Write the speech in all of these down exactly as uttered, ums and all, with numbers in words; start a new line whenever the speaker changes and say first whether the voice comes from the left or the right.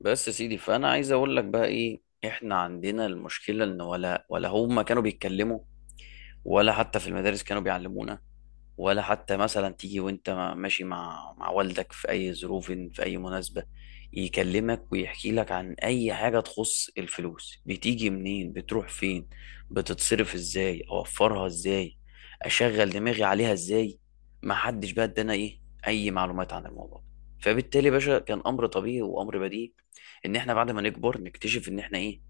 left: بس يا سيدي فانا عايز اقول لك بقى ايه احنا عندنا المشكله ان ولا ولا هم كانوا بيتكلموا، ولا حتى في المدارس كانوا بيعلمونا، ولا حتى مثلا تيجي وانت ماشي مع مع والدك في اي ظروف في اي مناسبة يكلمك ويحكي لك عن اي حاجة تخص الفلوس، بتيجي منين؟ بتروح فين؟ بتتصرف ازاي؟ اوفرها ازاي؟ اشغل دماغي عليها ازاي؟ ما حدش بقى ادانا ايه اي معلومات عن الموضوع. فبالتالي يا باشا كان امر طبيعي وامر بديهي ان احنا بعد ما نكبر نكتشف ان احنا ايه،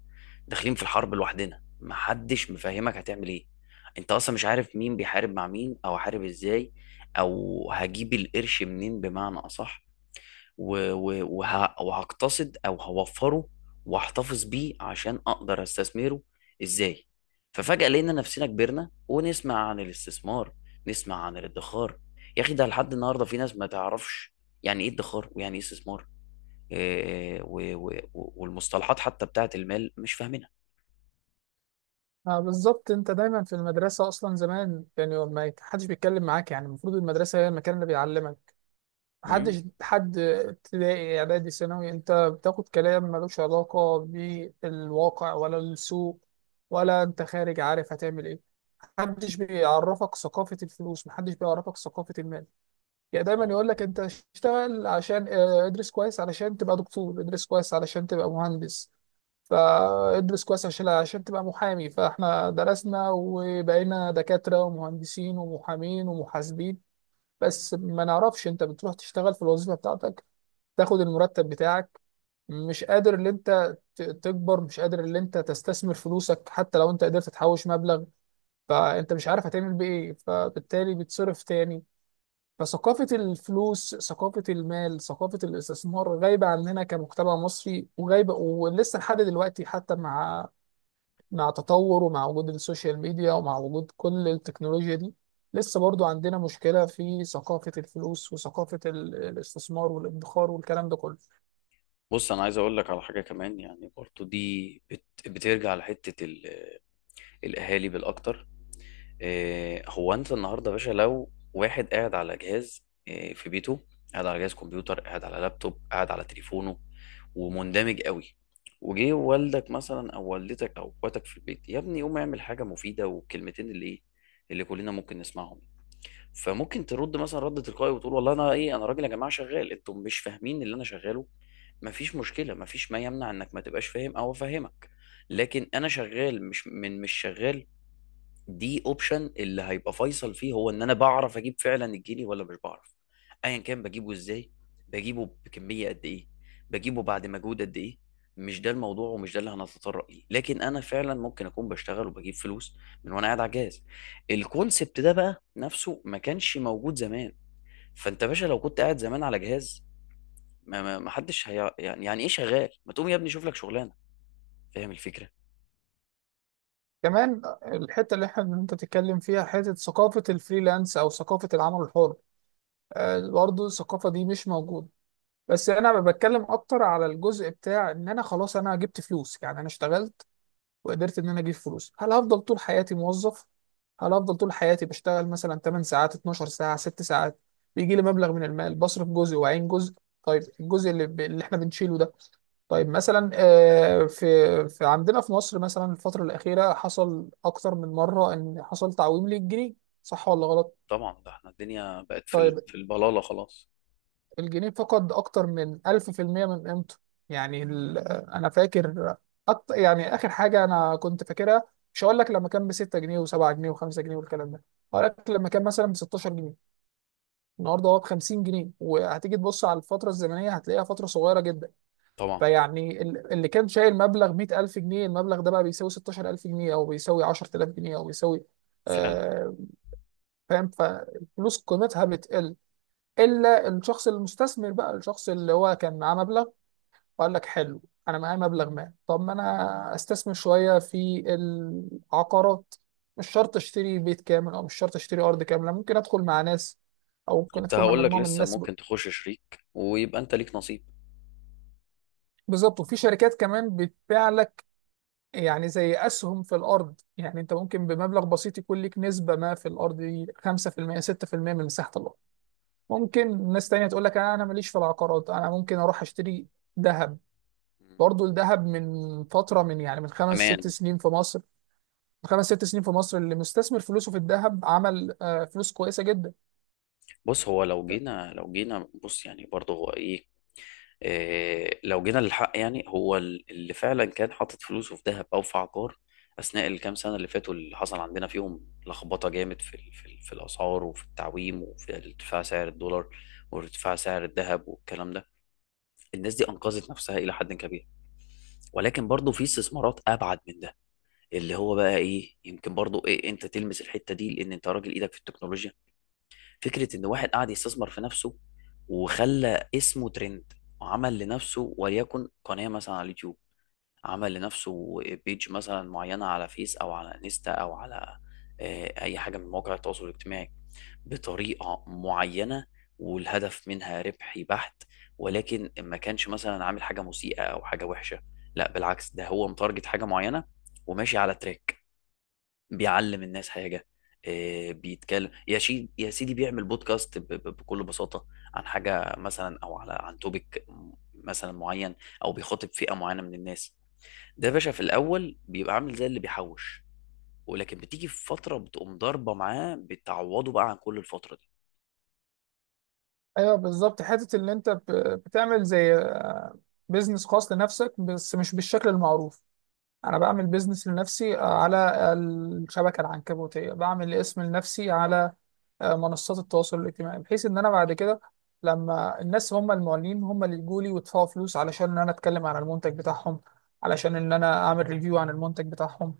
left: داخلين في الحرب لوحدنا، ما حدش مفهمك هتعمل ايه، انت اصلا مش عارف مين بيحارب مع مين، او هحارب ازاي، او هجيب القرش منين، بمعنى اصح و- و- وه- وهقتصد او هوفره واحتفظ بيه عشان اقدر استثمره ازاي. ففجأة لقينا نفسنا كبرنا ونسمع عن الاستثمار، نسمع عن الادخار. يا اخي ده لحد النهارده في ناس ما تعرفش يعني ايه ادخار ويعني ايه استثمار. إيه- و- و- والمصطلحات حتى بتاعت المال مش فاهمينها.
right: آه، بالظبط. انت دايما في المدرسه اصلا زمان، يعني ما حدش بيتكلم معاك، يعني المفروض المدرسه هي المكان اللي بيعلمك.
left: إمم.
right: محدش، حد ابتدائي اعدادي ثانوي انت بتاخد كلام ملوش علاقه بالواقع ولا السوق، ولا انت خارج عارف هتعمل ايه. محدش بيعرفك ثقافة الفلوس، محدش بيعرفك ثقافة المال. يعني دايما يقول لك انت اشتغل عشان اه، ادرس كويس علشان تبقى دكتور، ادرس كويس علشان تبقى مهندس، فادرس كويس عشان عشان تبقى محامي. فاحنا درسنا وبقينا دكاترة ومهندسين ومحامين ومحاسبين، بس ما نعرفش. انت بتروح تشتغل في الوظيفة بتاعتك، تاخد المرتب بتاعك، مش قادر ان انت ت- تكبر، مش قادر ان انت تستثمر فلوسك. حتى لو انت قدرت تحوش مبلغ، فانت مش عارف هتعمل بيه ايه، فبالتالي بتصرف تاني. فثقافة الفلوس، ثقافة المال، ثقافة الاستثمار غايبة عننا كمجتمع مصري، وغايبة ولسه لحد دلوقتي، حتى مع مع تطور، ومع وجود السوشيال ميديا، ومع وجود كل التكنولوجيا دي، لسه برضو عندنا مشكلة في ثقافة الفلوس وثقافة ال- الاستثمار والادخار والكلام ده كله.
left: بص انا عايز اقول لك على حاجه كمان، يعني برضو دي بت... بترجع لحته ال... الاهالي بالاكتر. إيه هو انت النهارده يا باشا لو واحد قاعد على جهاز إيه في بيته، قاعد على جهاز كمبيوتر، قاعد على لابتوب، قاعد على تليفونه ومندمج قوي، وجه والدك مثلا او والدتك او اخواتك في البيت: يا ابني قوم اعمل حاجه مفيده، والكلمتين اللي ايه اللي كلنا ممكن نسمعهم. فممكن ترد مثلا رد تلقائي وتقول: والله انا ايه، انا راجل يا جماعه شغال، انتم مش فاهمين اللي انا شغاله. مفيش مشكله، مفيش ما يمنع انك ما تبقاش فاهم او افهمك، لكن انا شغال مش من مش شغال. دي اوبشن اللي هيبقى فيصل فيه هو ان انا بعرف اجيب فعلا الجنيه ولا مش بعرف. ايا كان بجيبه ازاي، بجيبه بكميه قد ايه، بجيبه بعد مجهود قد ايه، مش ده الموضوع ومش ده اللي هنتطرق ليه. لكن انا فعلا ممكن اكون بشتغل وبجيب فلوس من وانا قاعد على الجهاز. الكونسبت ده بقى نفسه ما كانش موجود زمان. فانت يا باشا لو كنت قاعد زمان على جهاز، ما ما ما حدش هي يعني يعني ايه شغال؟ ما تقوم يا ابني شوف لك شغلانه. فاهم الفكره؟
right: كمان الحتة اللي احنا انت تتكلم فيها، حتة ثقافة الفريلانس او ثقافة العمل الحر. آه، برضو الثقافة دي مش موجودة. بس انا بتكلم اكتر على الجزء بتاع ان انا خلاص انا جبت فلوس، يعني انا اشتغلت وقدرت ان انا اجيب فلوس. هل هفضل طول حياتي موظف؟ هل هفضل طول حياتي بشتغل مثلا 8 ساعات، 12 ساعة، 6 ساعات، بيجي لي مبلغ من المال، بصرف جزء وعين جزء؟ طيب الجزء اللي, ب... اللي احنا بنشيله ده، طيب مثلا آه، في... في عندنا في مصر مثلا الفترة الأخيرة حصل أكتر من مرة إن حصل تعويم للجنيه. صح ولا غلط؟
left: طبعا ده احنا الدنيا بقت في ال-
right: طيب
left: في البلاله خلاص.
right: الجنيه فقد أكتر من ألف في المية من قيمته. يعني ال- أنا فاكر أكتر، يعني آخر حاجة أنا كنت فاكرها، مش هقول لك لما كان ب ستة جنيه و7 جنيه و5 جنيه والكلام ده، هقول لك لما كان مثلا ب ستاشر جنيه. النهارده هو ب خمسين جنيه، وهتيجي تبص على الفترة الزمنية هتلاقيها فترة صغيرة جدا.
left: طبعا
right: فيعني ال- اللي كان شايل مبلغ مية ألف جنيه، المبلغ ده بقى بيساوي ستاشر ألف جنيه، أو بيساوي عشر تلاف جنيه، أو بيساوي.
left: فعلا
right: آه، فاهم؟ فالفلوس قيمتها بتقل، الا الشخص المستثمر. بقى الشخص اللي هو كان معاه مبلغ وقال لك حلو، انا معايا مبلغ ما، طب ما انا استثمر شويه في العقارات. مش شرط اشتري بيت كامل، او مش شرط اشتري ارض كامله، ممكن ادخل مع ناس، او ممكن
left: كنت
right: ادخل مع
left: هقول لك
right: مجموعه من
left: لسه
right: الناس. ب-
left: ممكن تخش شريك ويبقى انت ليك نصيب.
right: بالظبط. وفي شركات كمان بتبيع لك يعني زي اسهم في الارض. يعني انت ممكن بمبلغ بسيط يكون لك نسبه ما في الارض دي خمسة في المية ستة في المية من مساحه الارض. ممكن ناس تانية تقول لك انا ماليش في العقارات، انا ممكن اروح اشتري ذهب.
left: مم.
right: برضه الذهب من فترة، من يعني من خمس ست
left: امان.
right: سنين في مصر، خمس ست سنين في مصر اللي مستثمر فلوسه في الذهب عمل آه، فلوس كويسه جدا.
left: بص هو لو جينا لو جينا بص يعني برضه هو ايه، إيه لو جينا للحق، يعني هو ال- اللي فعلا كان حاطط فلوسه في ذهب او في عقار اثناء الكام سنه اللي فاتوا، اللي حصل عندنا فيهم لخبطه جامد في ال- في ال- في الاسعار، وفي التعويم، وفي ارتفاع سعر الدولار، وارتفاع سعر الذهب والكلام ده، الناس دي انقذت نفسها الى حد كبير. ولكن برضه في استثمارات ابعد من ده، اللي هو بقى ايه، يمكن برضو إيه انت تلمس الحته دي لان انت راجل ايدك في التكنولوجيا: فكره ان واحد قاعد يستثمر في نفسه، وخلى اسمه ترند، وعمل لنفسه وليكن قناه مثلا على اليوتيوب، عمل لنفسه بيج مثلا معينه على فيس او على انستا او على آه، اي حاجه من مواقع التواصل الاجتماعي بطريقه معينه، والهدف منها ربحي بحت، ولكن ما كانش مثلا عامل حاجه مسيئه او حاجه وحشه، لا بالعكس ده هو متارجت حاجه معينه وماشي على تراك، بيعلم الناس حاجة، آه، بيتكلم، يا شي يا سيدي بيعمل بودكاست ب- ب- بكل بساطة عن حاجة مثلا أو على عن توبيك مثلا معين، أو بيخاطب فئة معينة من الناس. ده يا باشا في الأول بيبقى عامل زي اللي بيحوش، ولكن بتيجي في فترة بتقوم ضاربة معاه بتعوضه بقى عن كل الفترة دي.
right: ايوه بالظبط، حته ان انت ب- بتعمل زي آه، بيزنس خاص لنفسك، بس مش بالشكل المعروف. انا بعمل بيزنس لنفسي آه، على الشبكه العنكبوتيه، بعمل اسم لنفسي على آه، منصات التواصل الاجتماعي، بحيث ان انا بعد كده لما الناس، هم المعلنين، هم اللي يجوا لي ويدفعوا فلوس علشان ان انا اتكلم عن المنتج بتاعهم، علشان ان انا اعمل ريفيو عن المنتج بتاعهم.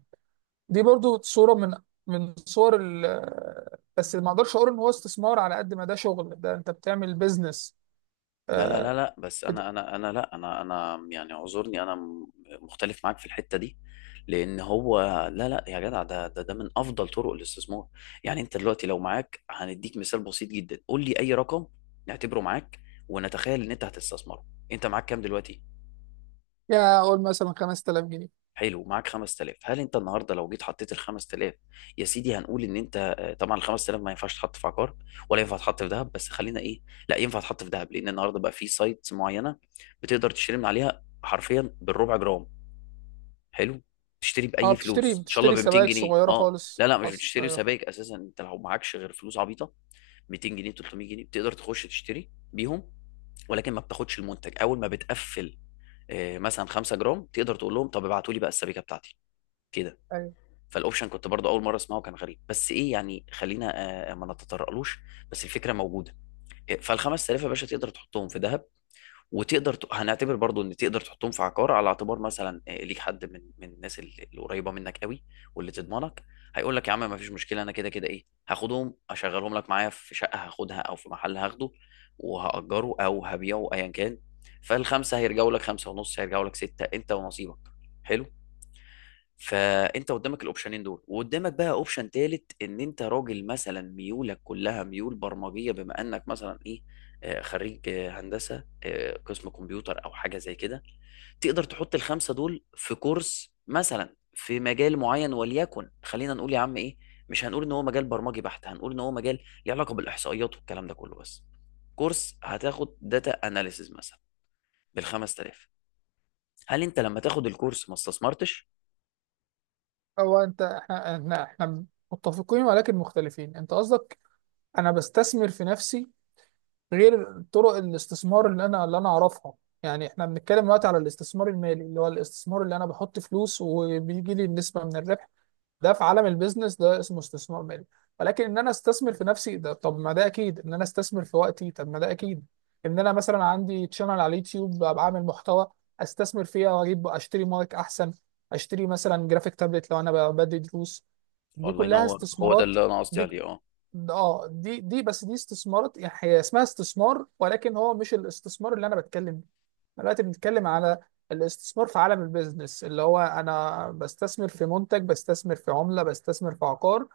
right: دي برضو صورة من من صور. ال بس ما اقدرش اقول ان هو استثمار، على قد ما ده شغل، ده انت بتعمل بيزنس.
left: لا لا لا لا، بس
right: بت...
left: انا انا انا لا انا انا يعني اعذرني، انا م- مختلف معاك في الحته دي، لان هو لا لا يا جدع ده ده ده من افضل طرق الاستثمار. يعني انت دلوقتي لو معاك هنديك مثال بسيط جدا، قول لي اي رقم نعتبره معاك ونتخيل ان انت هتستثمره. انت معاك كام دلوقتي؟
right: يا اقول مثلا خمس تلاف جنيه.
left: حلو، ومعاك خمس آلاف. هل انت النهارده لو جيت حطيت ال خمس آلاف يا سيدي، هنقول ان انت آه، طبعا ال خمسة آلاف ما ينفعش تحط في عقار، ولا ينفع تحط في ذهب، بس خلينا ايه، لا ينفع تحط في ذهب لان النهارده بقى في سايتس معينه بتقدر تشتري من عليها حرفيا بالربع جرام. حلو، تشتري
right: اه،
left: باي
right: بتشتري
left: فلوس ان شاء الله
right: بتشتري
left: ب 200
right: سبائك
left: جنيه
right: صغيرة
left: اه
right: خالص.
left: لا لا مش
right: حص...
left: بتشتري
right: ايوه. ف-
left: سبائك اساسا انت لو معكش غير فلوس عبيطه، ميتين جنيه ثلاث مية جنيه بتقدر تخش تشتري بيهم، ولكن ما بتاخدش المنتج اول ما بتقفل آه، مثلا 5 جرام تقدر تقول لهم: طب ابعتوا لي بقى السبيكه بتاعتي كده.
right: ايوه،
left: فالاوبشن كنت برضو اول مره اسمعه كان غريب، بس ايه يعني خلينا آه، ما نتطرقلوش، بس الفكره موجوده. فال خمس آلاف يا باشا تقدر تحطهم في ذهب، وتقدر ت... هنعتبر برضو ان تقدر تحطهم في عقار، على اعتبار مثلا آه، ليك حد من من الناس اللي اللي قريبه منك قوي واللي تضمنك، هيقول لك يا عم ما فيش مشكله، انا كده كده ايه هاخدهم اشغلهم لك معايا في شقه هاخدها او في محل هاخده وهاجره او هبيعه ايا كان، فالخمسه هيرجعوا لك خمسه ونص، هيرجعوا لك سته، انت ونصيبك. حلو، فانت قدامك الاوبشنين دول، وقدامك بقى اوبشن تالت، ان انت راجل مثلا ميولك كلها ميول برمجيه، بما انك مثلا ايه، آه، خريج آه، هندسه آه، قسم كمبيوتر او حاجه زي كده، تقدر تحط الخمسه دول في كورس مثلا في مجال معين، وليكن خلينا نقول يا عم ايه، مش هنقول ان هو مجال برمجي بحت، هنقول ان هو مجال ليه علاقه بالاحصائيات والكلام ده كله، بس كورس هتاخد داتا اناليسز مثلا بال خمس آلاف. هل انت لما تاخد الكورس ما استثمرتش؟
right: هو انت احنا احنا احنا متفقين ولكن مختلفين. انت قصدك انا بستثمر في نفسي غير طرق الاستثمار اللي انا اللي انا اعرفها. يعني احنا بنتكلم دلوقتي على الاستثمار المالي، اللي هو الاستثمار اللي انا بحط فلوس وبيجي لي نسبة من الربح. ده في عالم البيزنس ده اسمه استثمار مالي. ولكن ان انا استثمر في نفسي، ده طب ما ده اكيد، ان انا استثمر في وقتي، طب ما ده اكيد. ان انا مثلا عندي تشانل على اليوتيوب بقى بعمل محتوى، استثمر فيها واجيب اشتري مايك احسن، اشتري مثلا جرافيك تابلت لو انا ب- بدي دروس. دي
left: الله
right: كلها
left: ينور، هو ده
right: استثمارات.
left: اللي انا قصدي
right: دي
left: عليه اه.
right: اه دي دي بس دي استثمارات، يعني هي اسمها استثمار، ولكن هو مش الاستثمار اللي انا بتكلم. دلوقتي بنتكلم على الاستثمار في عالم البيزنس، اللي هو انا بستثمر في منتج، بستثمر في عملة، بستثمر في عقار،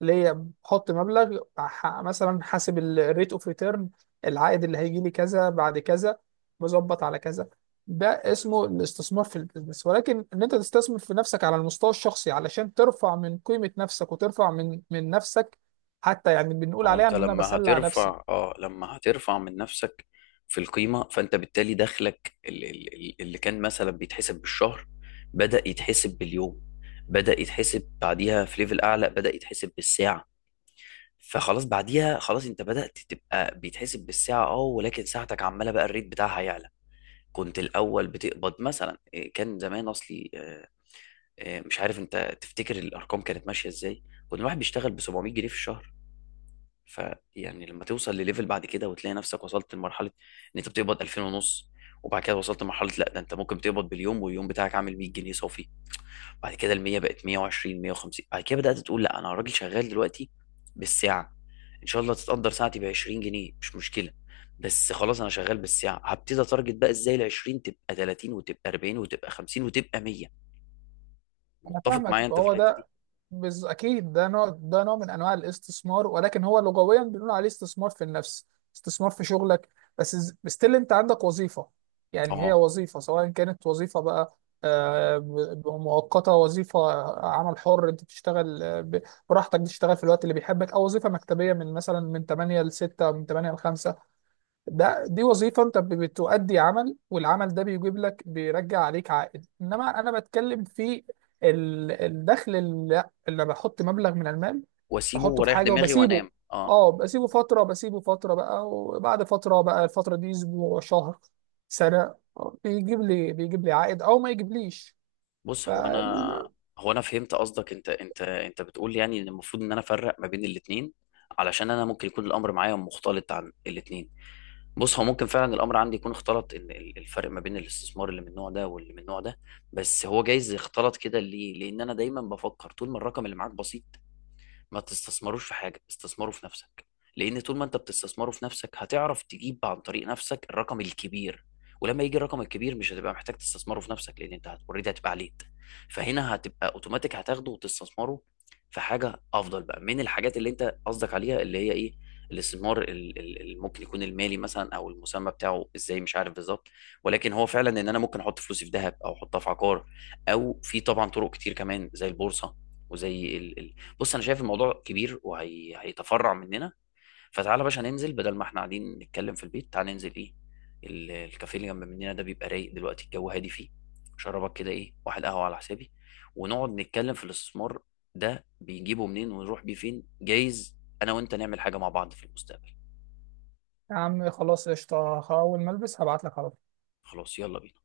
right: ليا بحط مبلغ ح- مثلا. حاسب الريت اوف ريتيرن، العائد اللي هيجي لي كذا بعد كذا، مظبط على كذا. ده اسمه الاستثمار في البيزنس. ولكن ان انت تستثمر في نفسك على المستوى الشخصي علشان ترفع من قيمة نفسك، وترفع من من نفسك، حتى يعني بنقول
left: هو
right: عليها
left: انت
right: ان انا
left: لما
right: بسلع نفسي.
left: هترفع اه لما هترفع من نفسك في القيمه، فانت بالتالي دخلك ال- ال- ال- اللي كان مثلا بيتحسب بالشهر بدا يتحسب باليوم، بدا يتحسب بعديها في ليفل اعلى بدا يتحسب بالساعه، فخلاص بعديها خلاص انت بدات تبقى بيتحسب بالساعه اه، ولكن ساعتك عماله بقى الريت بتاعها يعلى. كنت الاول بتقبض مثلا إيه، كان زمان اصلي آه، آه، مش عارف انت تفتكر الارقام كانت ماشيه ازاي، كنت الواحد بيشتغل ب سبعة مية جنيه في الشهر. فيعني لما توصل لليفل بعد كده وتلاقي نفسك وصلت لمرحله ان انت بتقبض ألفين ونص، وبعد كده وصلت لمرحله لا ده انت ممكن تقبض باليوم واليوم بتاعك عامل مية جنيه صافي، بعد كده ال مية بقت مية وعشرين مية وخمسين، بعد كده بدات تقول لا انا راجل شغال دلوقتي بالساعه، ان شاء الله تتقدر ساعتي ب عشرين جنيه مش مشكله، بس خلاص انا شغال بالساعه، هبتدي اتارجت بقى ازاي ال عشرين تبقى تلاتين وتبقى أربعين وتبقى خمسين وتبقى مية.
right: انا
left: متفق
right: فاهمك،
left: معايا انت في
right: فهو
left: الحته دي؟
right: ده. بز... اكيد ده نوع، ده نوع من انواع الاستثمار، ولكن هو لغويا بنقول عليه استثمار في النفس، استثمار في شغلك بس. ستيل انت عندك وظيفة، يعني هي
left: اه
right: وظيفة، سواء كانت وظيفة بقى آه، ب- ب- مؤقتة، وظيفة آه، عمل حر انت بتشتغل آه، ب- براحتك، بتشتغل في الوقت اللي بيحبك، او وظيفة مكتبية من مثلا من تمانية ل ستة او من تمانية ل خمسة. ده دي وظيفة انت ب- بتؤدي عمل، والعمل ده بيجيب لك، بيرجع عليك عائد. انما انا بتكلم في ال- الدخل اللي, اللي بحط مبلغ من المال،
left: واسيبه
right: بحطه في
left: واريح
right: حاجة
left: دماغي
right: وبسيبه.
left: وانام اه.
right: اه، بسيبه فترة، بسيبه فترة بقى، وبعد فترة بقى الفترة دي اسبوع، شهر، سنة، بيجيب لي بيجيب لي عائد او ما يجيبليش. ف
left: بص هو انا، هو انا فهمت قصدك، انت انت انت بتقول يعني ان المفروض ان انا افرق ما بين الاثنين، علشان انا ممكن يكون الامر معايا مختلط عن الاثنين. بص هو ممكن فعلا الامر عندي يكون اختلط، ان ال- الفرق ما بين الاستثمار اللي من النوع ده واللي من النوع ده، بس هو جايز يختلط كده ليه، لان انا دايما بفكر طول ما الرقم اللي معاك بسيط، ما تستثمروش في حاجة، استثمروا في نفسك. لأن طول ما أنت بتستثمره في نفسك هتعرف تجيب عن طريق نفسك الرقم الكبير، ولما يجي الرقم الكبير مش هتبقى محتاج تستثمره في نفسك، لأن أنت اوريدي هتبقى عليت، فهنا هتبقى أوتوماتيك هتاخده وتستثمره في حاجة أفضل بقى من الحاجات اللي أنت قصدك عليها، اللي هي إيه، الاستثمار ال- ال- اللي ممكن يكون المالي مثلا، او المسمى بتاعه ازاي مش عارف بالظبط، ولكن هو فعلا ان انا ممكن احط فلوسي في ذهب او احطها في عقار، او في طبعا طرق كتير كمان زي البورصه وزي ال- بص انا شايف الموضوع كبير وهيتفرع مننا، فتعالى يا باشا ننزل بدل ما احنا قاعدين نتكلم في البيت، تعالى ننزل ايه، ال- الكافيه اللي جنب مننا ده بيبقى رايق دلوقتي، الجو هادي فيه، شربك كده ايه، واحد قهوه على حسابي، ونقعد نتكلم في الاستثمار ده بيجيبه منين ونروح بيه فين، جايز انا وانت نعمل حاجه مع بعض في المستقبل.
right: يا عم خلاص قشطة، اول ما البس هبعت لك على
left: خلاص يلا بينا.